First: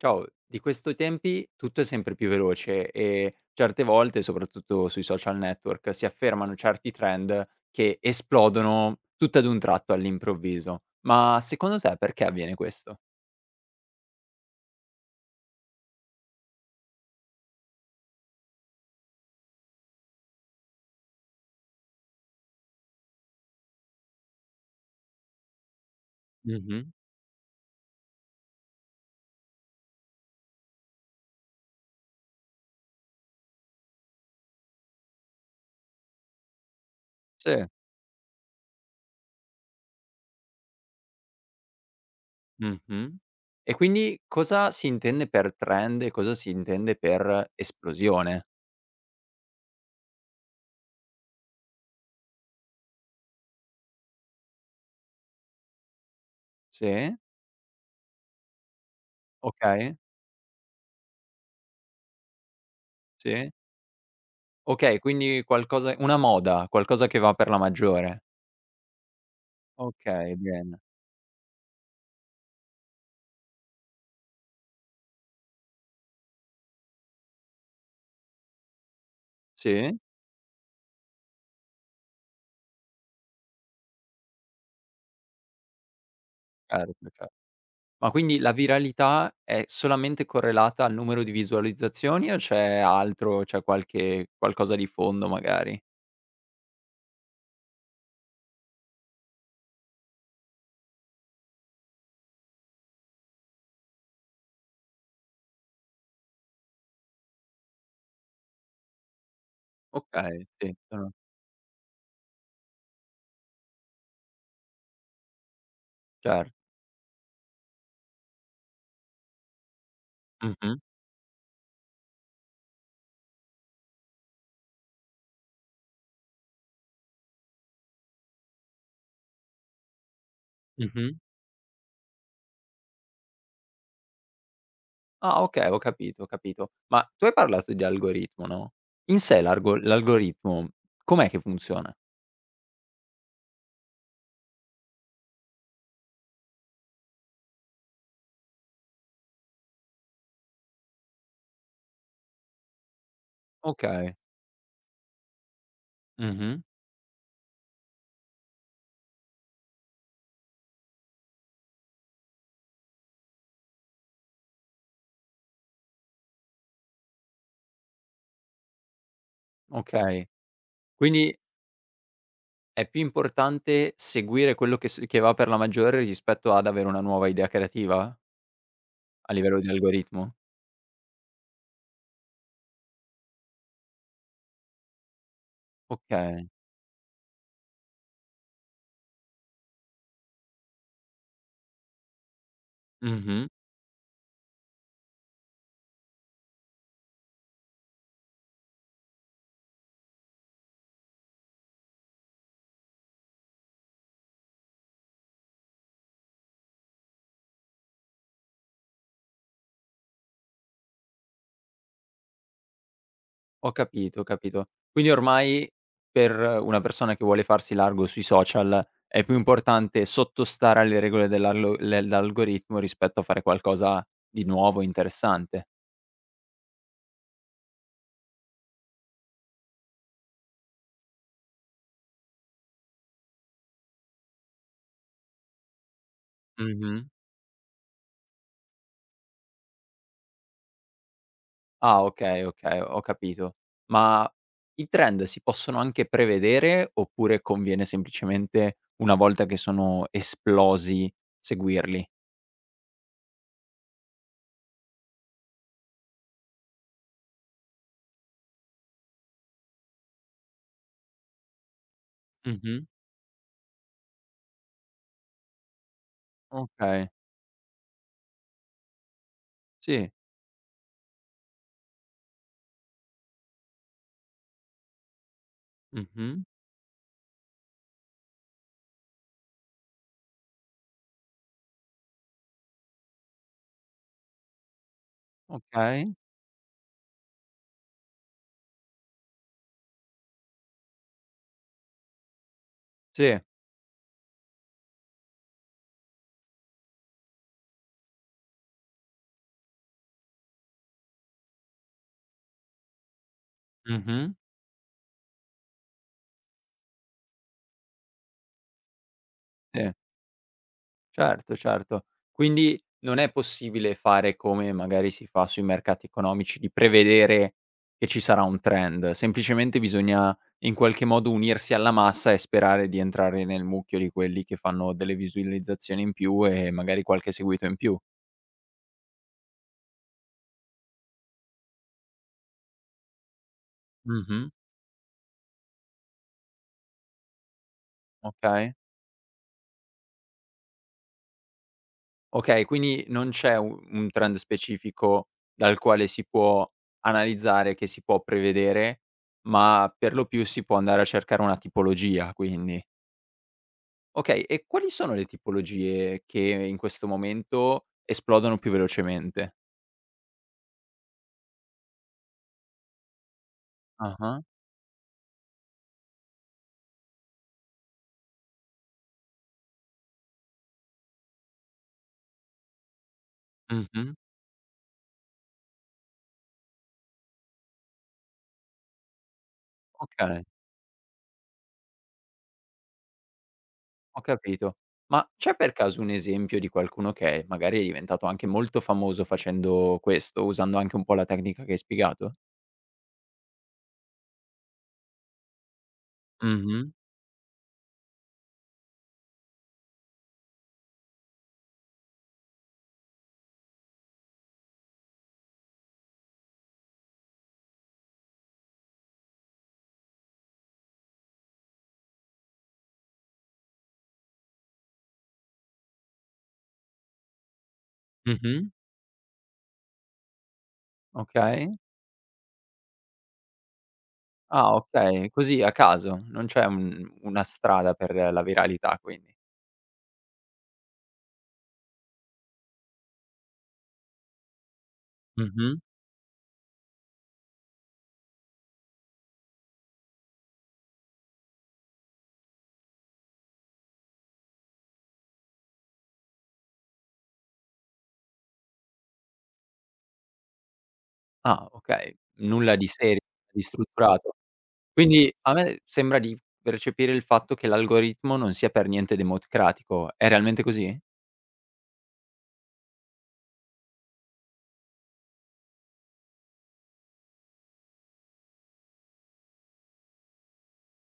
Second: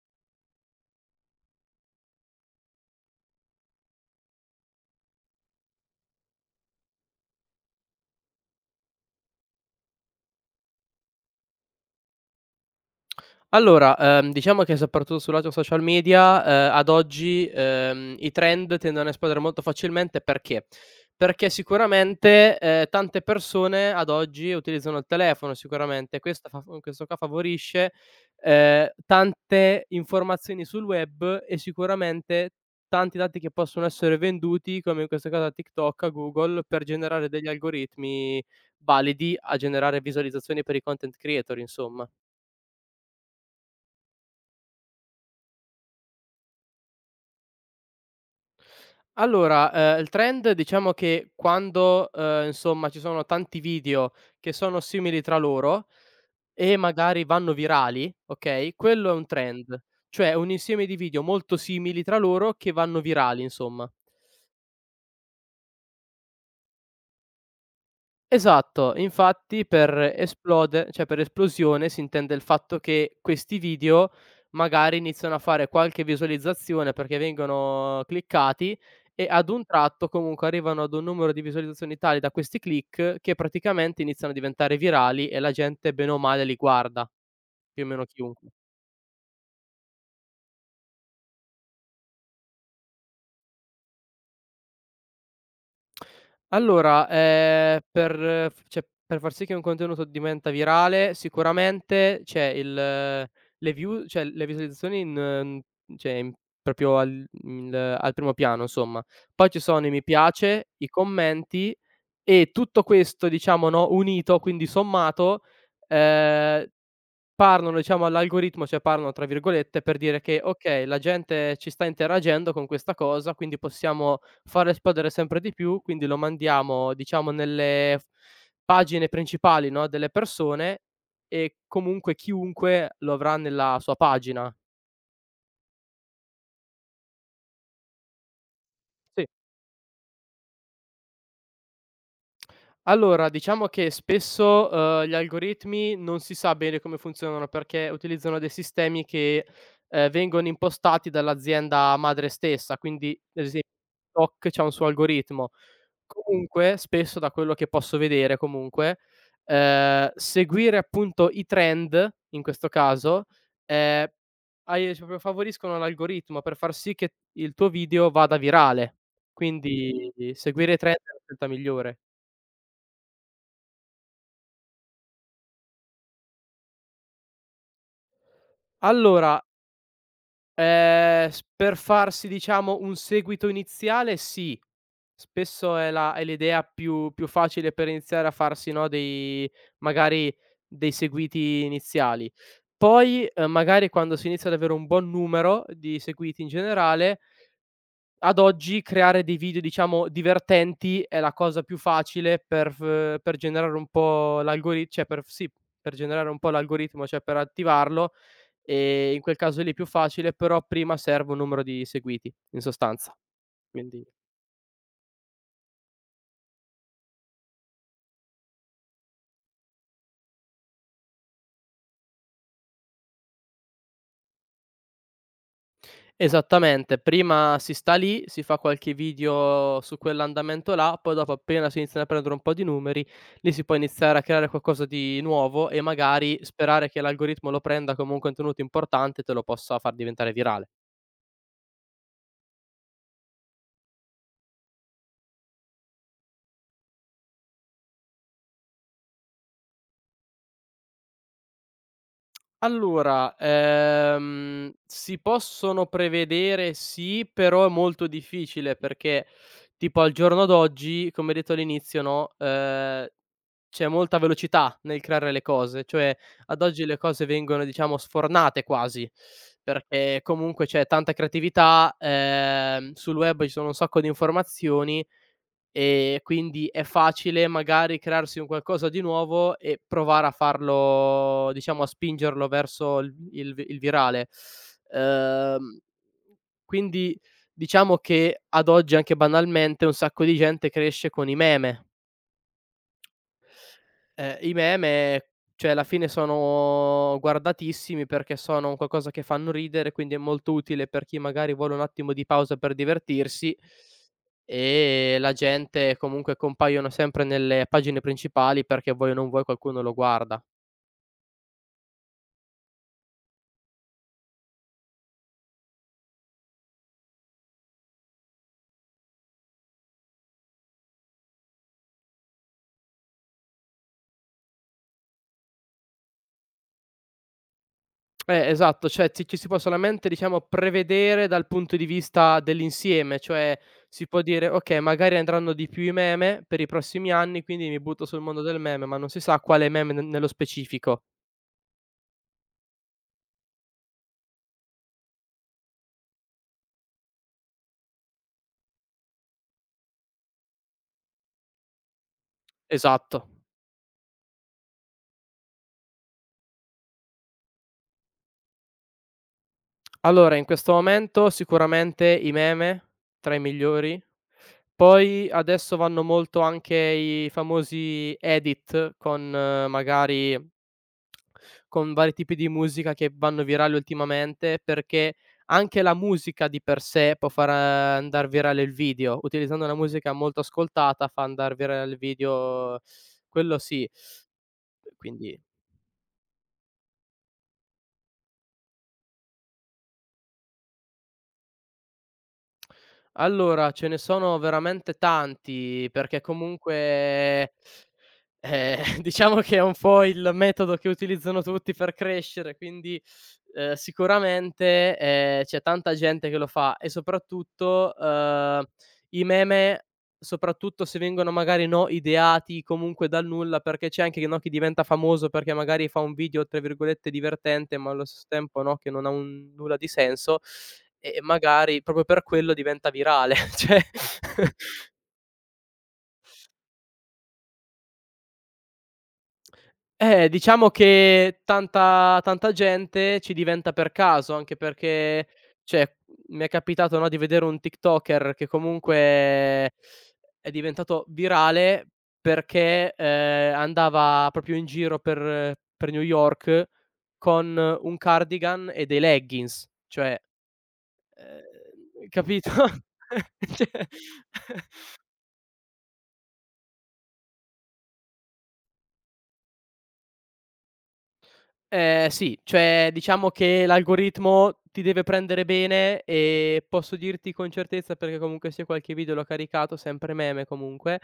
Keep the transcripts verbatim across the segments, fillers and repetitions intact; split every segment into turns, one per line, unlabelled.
Ciao, di questi tempi tutto è sempre più veloce e certe volte, soprattutto sui social network, si affermano certi trend che esplodono tutt'ad un tratto all'improvviso. Ma secondo te perché avviene questo?
Allora, ehm, diciamo che soprattutto sul lato social media, ehm, ad oggi, ehm, i trend tendono a esplodere molto facilmente perché? Perché sicuramente, ehm, tante persone ad oggi utilizzano il telefono sicuramente, questo fa f
Mh-mh.
questo qua favorisce, ehm, tante informazioni sul web e sicuramente tanti dati che possono essere venduti, come in questo caso a TikTok, a Google, per generare degli
Sì.
algoritmi validi a generare visualizzazioni per i content creator, insomma.
Mh-mh. E quindi cosa si intende per trend e cosa si intende per esplosione?
Allora, ehm, il trend diciamo che quando, ehm, insomma ci sono tanti video che sono simili tra loro e
Sì,
magari vanno virali, okay, quello è un trend,
okay,
cioè un insieme di video molto simili tra loro che vanno virali,
sì.
insomma.
Okay, quindi qualcosa una moda, qualcosa che va per la maggiore.
Esatto, infatti per
Okay, bene.
esplode cioè per esplosione si intende il fatto che questi video magari iniziano a fare qualche visualizzazione perché vengono cliccati e ad un
Sì,
tratto comunque arrivano ad un numero di visualizzazioni tali da questi click che praticamente iniziano a diventare virali e la gente bene o male li
certo,
guarda,
cer
più o meno
Ma quindi
chiunque.
la viralità è solamente correlata al numero di visualizzazioni o c'è altro, c'è qualche qualcosa di fondo magari?
Allora, ehm, per eh, f cioè, per far sì che un contenuto diventa virale sicuramente c'è il eh, le view cioè le visualizzazioni in mhmm, cioè in proprio al il al primo piano insomma. Poi ci sono i mi
Okay,
piace,
sì,
i
sono
commenti e tutto questo diciamo, no, unito, quindi sommato.
cer
ehm Parlano diciamo all'algoritmo, cioè parlano tra virgolette per dire che:
mh-mh,
"Okay, la gente ci sta interagendo con questa cosa, quindi possiamo farlo esplodere sempre di più, quindi lo mandiamo diciamo nelle f pagine principali, no, delle persone
mh-mh.
e comunque chiunque lo avrà nella sua pagina."
Ah, okay, ho capito, ho capito. Ma tu hai parlato di algoritmo, no, in
Sì.
sé l'argo l'algoritmo com'è che funziona?
Allora, diciamo che spesso, uhm, gli algoritmi non si sa bene come funzionano, perché utilizzano dei sistemi che, ehm, vengono impostati dall'azienda madre stessa, quindi ad esempio
Okay,
TikTok c'ha un suo algoritmo.
mh-mh,
Comunque, spesso da quello che posso vedere comunque, ehm, seguire appunto i trend, in questo caso, ehm, ai cioè proprio favoriscono l'algoritmo per far sì che il tuo video vada virale. Quindi
okay.
seguire i trend è la
Quindi
scelta migliore.
è più importante seguire quello che s che va per la maggiore rispetto ad avere una nuova idea creativa? A
Allora,
livello di algoritmo?
Ehm, s per farsi diciamo un seguito iniziale sì. Spesso è la è
Okay,
l'idea più più facile per iniziare a farsi, no, dei magari dei seguiti iniziali. Poi,
mh-mh.
ehm, magari quando si inizia ad avere un buon numero di seguiti in generale, ad oggi creare dei video diciamo divertenti è la cosa più facile per f per generare un po' l'algori cioè per f sì, per generare un po' l'algoritmo, cioè per attivarlo. Ehm, in quel caso lì è più facile, però prima serve un numero di seguiti, in sostanza.
Ho
Quindi
capito, ho capito. Quindi ormai per una persona che vuole farsi largo sui social è più importante sottostare alle regole dell'allo dell'algoritmo rispetto a fare qualcosa di nuovo, interessante.
esattamente, prima si sta lì, si fa qualche video su quell'andamento là, poi dopo appena si iniziano a prendere un po' di numeri, lì si può iniziare a creare qualcosa di nuovo e magari sperare
Mh-mh.
che l'algoritmo lo prenda come un contenuto importante e te lo possa far diventare virale.
Ah, okay, okay, ho capito. Ma i trend si possono anche prevedere oppure conviene semplicemente una volta che sono esplosi seguirli?
Allora, ehm, si possono prevedere sì, però è molto difficile perché tipo al giorno d'oggi, come detto all'inizio, no,
Mh-mh.
ehm, c'è molta velocità nel creare le cose, cioè ad oggi le
Okay,
cose vengono diciamo sfornate quasi,
sì.
perché comunque c'è tanta creatività, ehm, sul web ci sono un sacco di informazioni. Ehm,
Mh-mh.
quindi è facile magari crearsi un qualcosa di nuovo e provare a farlo diciamo a spingerlo verso il il vi il virale. Uhm,
Okay,
quindi diciamo che ad oggi, anche banalmente, un sacco di gente cresce con i meme.
sì.
Ehm, I meme, cioè alla fine sono guardatissimi perché sono un qualcosa che fanno ridere, quindi è molto utile per chi magari vuole un attimo di pausa per divertirsi,
Mh-mh.
e la gente comunque compaiono sempre nelle pagine principali perché vuoi o non vuoi qualcuno
Sì.
lo guarda.
Certo, certo. Quindi non è possibile fare come magari si fa sui mercati economici, di prevedere che ci sarà un trend, semplicemente bisogna in qualche modo unirsi alla massa e sperare di entrare nel mucchio di quelli che fanno delle visualizzazioni in più e magari qualche seguito in più.
Eh, esatto, cioè ci ci si può solamente diciamo prevedere dal punto di vista dell'insieme, cioè si può dire:
Mh-mh.
"Okay, magari andranno di più i meme per i prossimi anni, quindi mi butto sul mondo del
Okay.
meme", ma non si sa quale meme ne nello specifico.
Okay, quindi non c'è u un trend specifico dal quale si può analizzare, che si può prevedere, ma per lo più si può andare a cercare una tipologia, quindi.
Esatto.
Okay, e quali sono le tipologie che in questo momento esplodono più velocemente?
Allora, in questo momento sicuramente i meme, tra i migliori.
Ah-ah.
Poi adesso vanno molto anche i famosi edit con eh, magari con vari tipi di musica che vanno virali
Mh-mh.
ultimamente, perché anche la musica di per sé può far eh, andar virale il video. Utilizzando una musica molto
Okay,
ascoltata fa andar virale il video, quello sì.
ho capito. Ma
Quindi
c'è per caso un esempio di qualcuno che magari è diventato anche molto famoso facendo questo, usando anche un po' la tecnica che hai spiegato?
allora, ce ne sono veramente tanti, perché
Mh-mh.
comunque Ehm, diciamo che è un po' il metodo che utilizzano tutti per crescere, quindi, ehm, sicuramente, ehm, c'è tanta gente che lo fa e soprattutto, uhm, i meme, soprattutto se vengono magari, no, ideati comunque dal nulla, perché c'è anche, no, chi diventa famoso perché magari fa un video, tra virgolette, "divertente", ma allo stesso tempo,
Mh-mh.
no, che non ha un nulla di senso e
Okay.
magari proprio per quello diventa virale, cioè.
Ah, okay, così a caso, non c'è un una strada per la viralità quindi.
Eh, diciamo che tanta tanta gente ci diventa per caso, anche perché
Mh-mh.
cioè, mi è capitato, no, di vedere un TikToker che comunque è diventato virale perché, ehm, andava proprio in giro per per New York con un cardigan e dei leggings, cioè,
Ah,
ehm,
okay.
capito?
Nulla di serio, di
Cioè.
strutturato. Quindi a me sembra di percepire il fatto che l'algoritmo non sia per niente democratico. È realmente così?
Ehm, sì, cioè diciamo che l'algoritmo ti deve prendere bene e posso dirti con certezza, perché comunque sia qualche video l'ho caricato, sempre meme comunque,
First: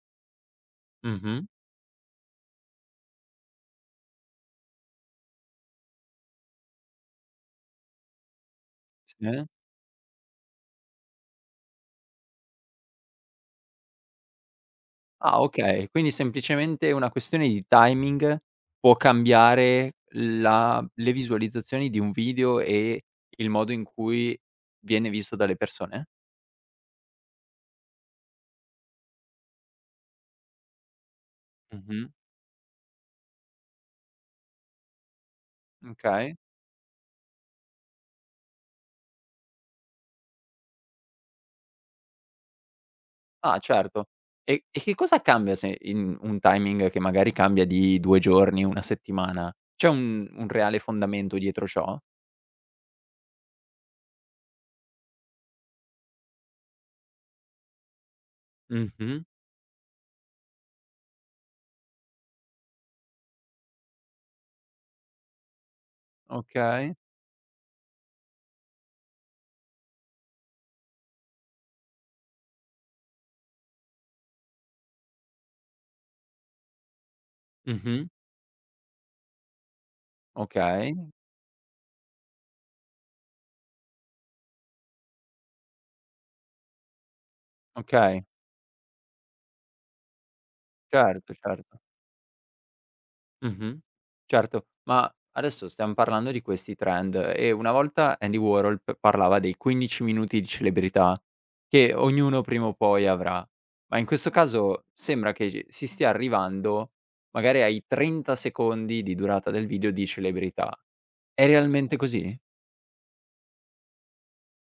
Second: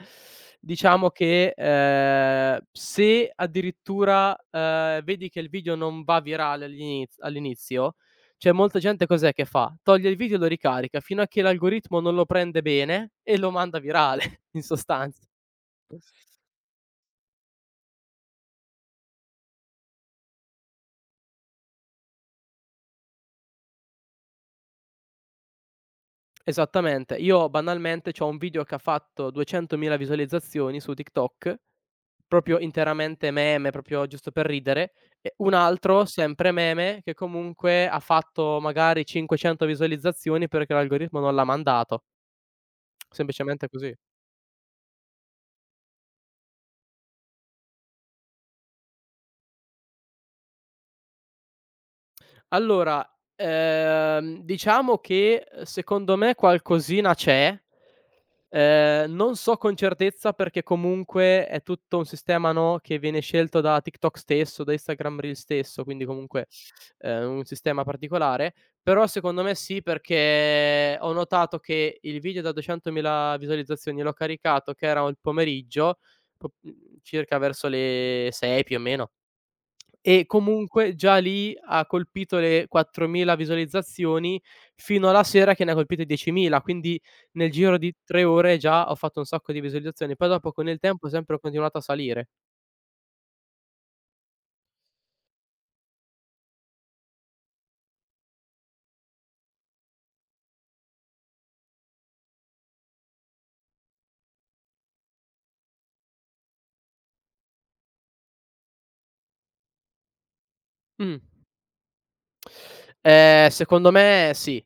diciamo
Mh-mh.
che, ehm, se addirittura, ehm, vedi che il video non va virale all'iniz all'inizio, c'è molta gente cos'è
Sì?
che fa? Toglie il video e lo ricarica fino a che l'algoritmo non lo prende bene e lo manda virale in sostanza.
Ah, okay. Quindi semplicemente una questione di timing può cambiare la le visualizzazioni di un video e il modo in cui viene visto dalle persone?
Esattamente. Io banalmente c'ho un video che ha fatto duecentomila visualizzazioni su TikTok,
Mh-mh.
proprio interamente meme, proprio giusto per ridere, e un altro
Okay.
sempre meme che comunque ha fatto magari cinquecento visualizzazioni perché l'algoritmo non l'ha mandato.
Ah,
Semplicemente così.
certo. E e che cosa cambia se in un timing che magari cambia di due giorni, una settimana? C'è un un reale fondamento dietro ciò?
Allora, ehm, diciamo che, ehm, secondo me qualcosina c'è. Ehm,
Mh-mh.
non so con certezza perché comunque è tutto un sistema, no, che viene scelto da TikTok stesso, da Instagram Reel stesso, quindi comunque,
Okay.
ehm, un sistema particolare, però secondo me sì, perché ho notato che il video da duecentomila visualizzazioni l'ho caricato che era il pomeriggio, po mhmm, circa verso
Mh-mh.
le sei più o meno, e
Okay,
comunque già lì ha colpito le quattromila visualizzazioni fino alla sera che ne ha colpite diecimila, quindi nel giro di tre
okay.
ore già ho fatto un sacco di visualizzazioni. Poi dopo con il tempo
Certo,
sempre ho
certo.
continuato a salire.
Mh-mh. Certo, ma adesso stiam parlando di questi trend e una volta Andy Warhol p parlava dei quindici minuti di celebrità che ognuno prima o poi avrà, ma in questo caso sembra che ci si stia arrivando magari ai trenta secondi di durata del video di celebrità.
Mh.
È realmente così?
Ehm, secondo me sì.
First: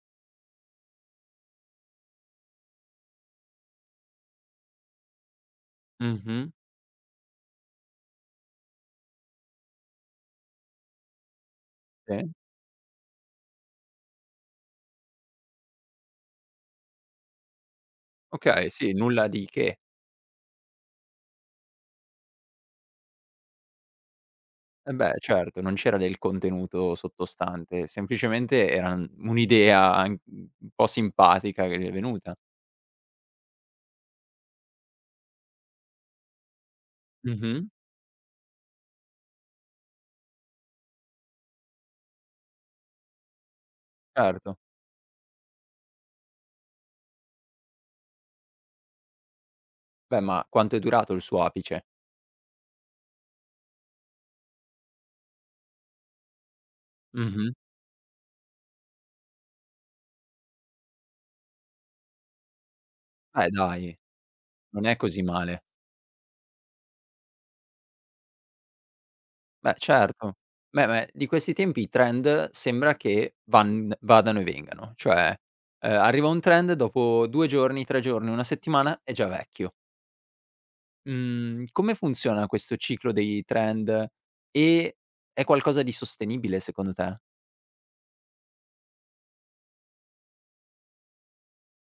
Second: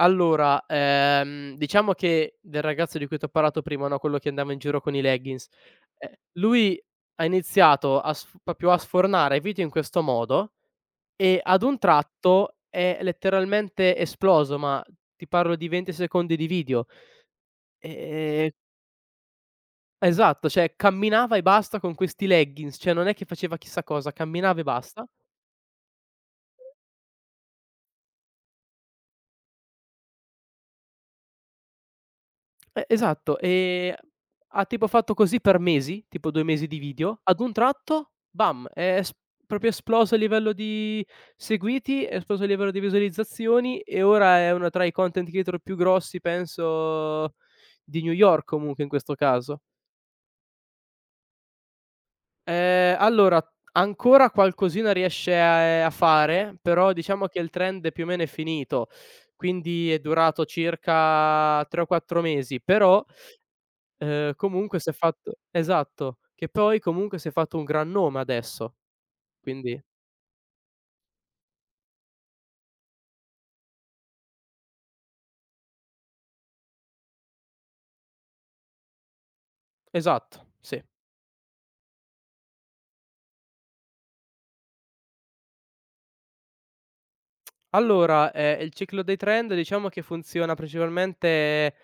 Allora, ehm, diciamo che del ragazzo di cui t'ho parlato prima, no, quello che andava in giro con i leggings, ehm,
Mh-mh.
lui ha iniziato a sf proprio a sfornare video in questo modo. E ad un
Sì?
tratto è letteralmente esploso, ma ti parlo di venti secondi di video. Ehm
Okay, sì, nulla di che.
esatto, cioè camminava e basta con questi leggings, cioè non è che faceva chissà cosa, camminava e
Eh
basta.
beh, certo, non c'era del contenuto sottostante, semplicemente era n un'idea an mhmm, un po' simpatica che gli è venuta.
E esatto, ehm, ha tipo fatto così per mesi, tipo due mesi di video, ad un
Mh-mh,
tratto bam, è es proprio esploso a livello di seguiti, è esploso a livello di visualizzazioni e ora è
certo.
uno tra i content creator più grossi penso di New York comunque in questo caso.
Beh, ma quanto è durato il suo apice?
Ehm, allora ancora qualcosina riesce, ehm, a fare, però diciamo che il
Mh-mh.
trend più o meno è finito, quindi è durato circa tre o quattro mesi, però,
Beh, dai,
ehm, comunque
non
s'è
è così
fatto
male.
esatto, che poi comunque si è fatto un gran nome adesso,
Beh,
quindi
certo. Beh, ma di questi tempi i trend sembra che van vadano e vengano, cioè, ehm, arriva un trend, dopo due giorni, tre giorni, una settimana è già vecchio.
esatto, sì.
Mhmm, come funziona questo ciclo dei trend? E è qualcosa di sostenibile secondo te?
Allora, ehm, il ciclo dei trend diciamo che funziona principalmente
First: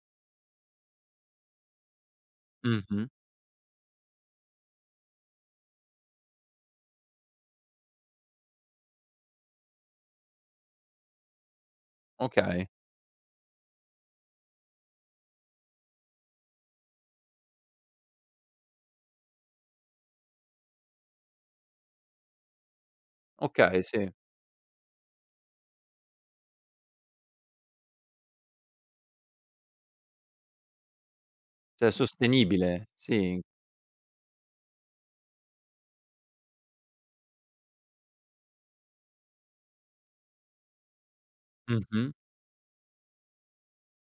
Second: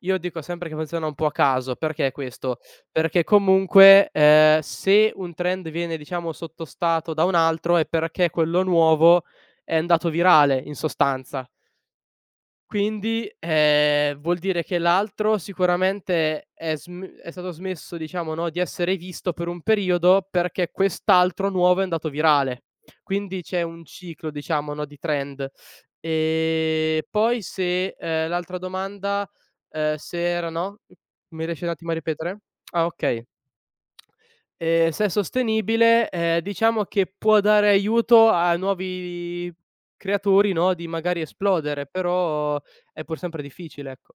io dico sempre che funziona un po' a caso, perché questo?
Mh-mh,
Perché comunque, ehm, se un trend viene diciamo sottostato da un altro è perché quello nuovo è andato virale in sostanza.
okay,
Quindi, ehm, vuol dire che l'altro sicuramente è sm è stato smesso, diciamo, no, di essere visto per un periodo perché quest'altro nuovo è andato virale. Quindi c'è
okay,
un
sì.
ciclo, diciamo, no, di trend. Ehm, poi se ehm, l'altra domanda, ehm, se era no, mi riesci un
Cioè
attimo a ripetere? Ah
sostenibile,
okay.
sì.
Ehm, se è sostenibile, ehm, diciamo che può dare aiuto a nuovi creatori, no, di magari esplodere,
Mh-mh.
però è pur sempre difficile, ecco.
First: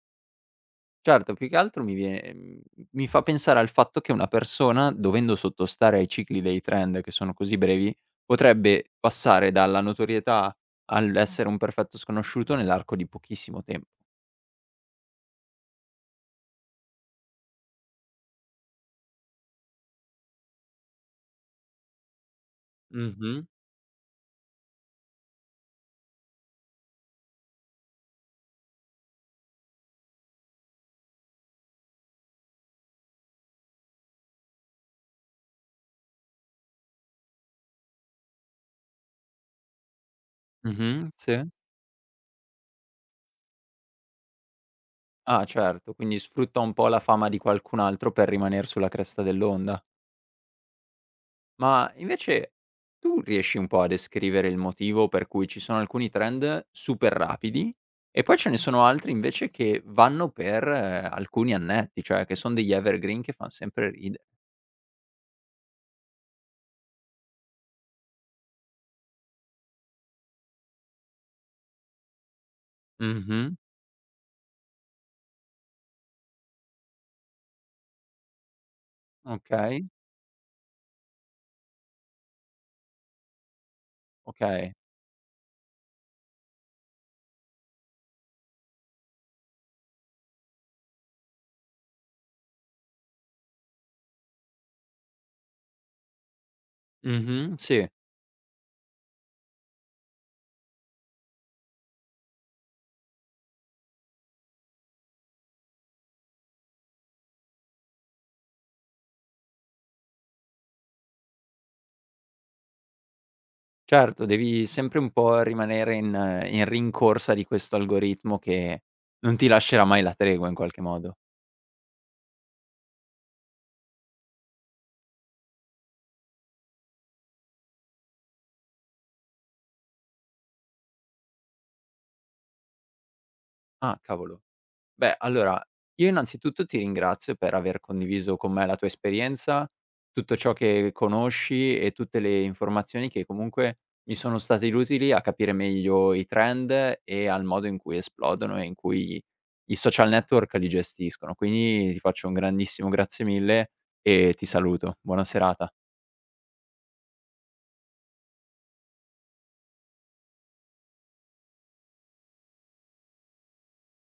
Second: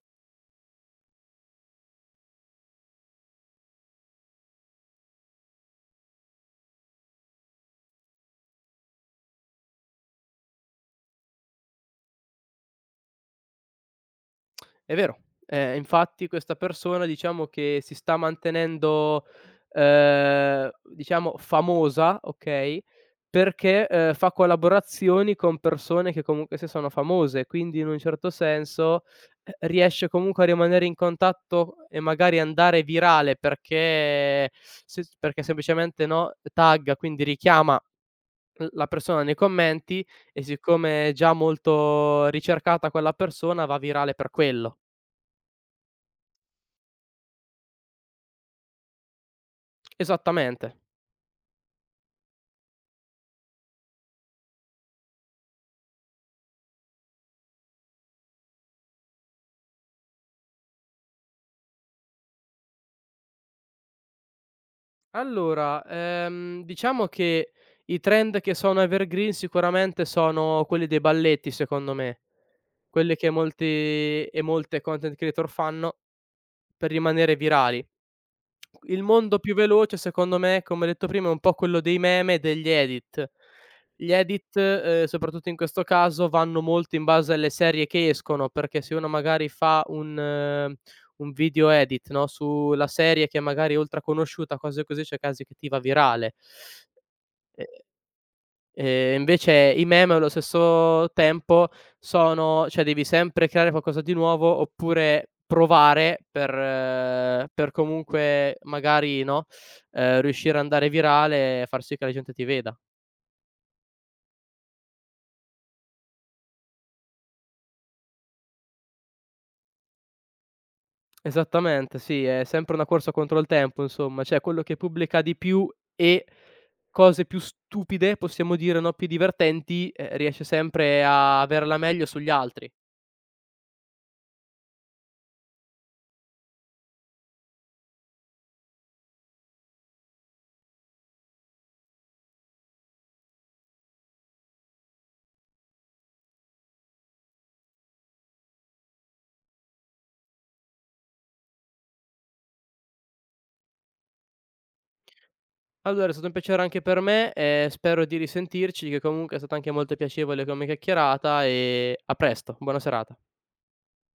Certo, più che altro mi vie ehm, mi fa pensare al fatto che una persona, dovendo sottostare ai cicli dei trend che sono così brevi, potrebbe passare dalla notorietà all'essere un perfetto sconosciuto nell'arco di pochissimo tempo.
È vero. Ehm, infatti questa persona diciamo che si sta mantenendo, ehm, diciamo famosa, okay,
Mh-mh,
perché, ehm, fa collaborazioni con persone che comunque sia sono famose, quindi in un certo senso, eh, riesce comunque a rimanere in contatto e magari andare virale perché se s perché semplicemente, no, tagga, quindi richiama l la persona nei commenti e
mh-mh,
siccome è già
sì.
molto ricercata quella persona va virale per quello.
Ah, certo, quindi sfrutta un po' la fama di qualcun altro per rimaner sulla cresta dell'onda.
Esattamente.
Ma invece tu riesci un po' a descrivere il motivo per cui ci sono alcuni trend super rapidi e poi ce ne sono altri invece che vanno per eh, alcuni annetti, cioè che sono degli evergreen che fanno sempre ridere.
Allora, ehm, diciamo che i trend che sono evergreen sicuramente sono quelli dei balletti, secondo me, quelli che
Mh-mh,
molti e molte content creator fanno per rimanere virali. Il mondo più
okay,
veloce secondo me, come ho detto prima, è un po' quello dei meme e degli edit. Gli edit,
okay.
ehm, soprattutto in questo caso, vanno molto in base alle serie che escono, perché se uno magari fa un eh, un video edit, no, sulla serie che magari è ultra conosciuta, cose così, c'è casi che ti va virale.
Mh-mh,
E
sì.
Ehm, invece i meme allo stesso tempo sono cioè devi sempre creare qualcosa di nuovo oppure provare per eh, per comunque magari, no, ehm, riuscire ad andare virale e far sì che la gente ti veda.
Certo, devi sempre un po' rimanere in eh, in rincorsa di questo algoritmo che non ti lascerà mai la tregua in qualche modo.
Esattamente, sì, è sempre una corsa contro il tempo insomma, cioè quello che pubblica di più e cose più stupide, possiamo dire, no, più divertenti, ehm, riesce sempre a averla meglio sugli altri.
Ah, cavolo. Beh, allora, io innanzitutto ti ringrazio per aver condiviso con me la tua esperienza, tutto ciò che conosci e tutte le informazioni che comunque mi sono state utili a capire meglio i trend e al modo in cui esplodono e in cui i social network li gestiscono. Quindi ti faccio un grandissimo grazie mille e ti saluto. Buona serata.
Allora è stato un piacere anche per me e spero di risentirci, che comunque è stata anche molto piacevole come chiacchierata e a presto, buona serata.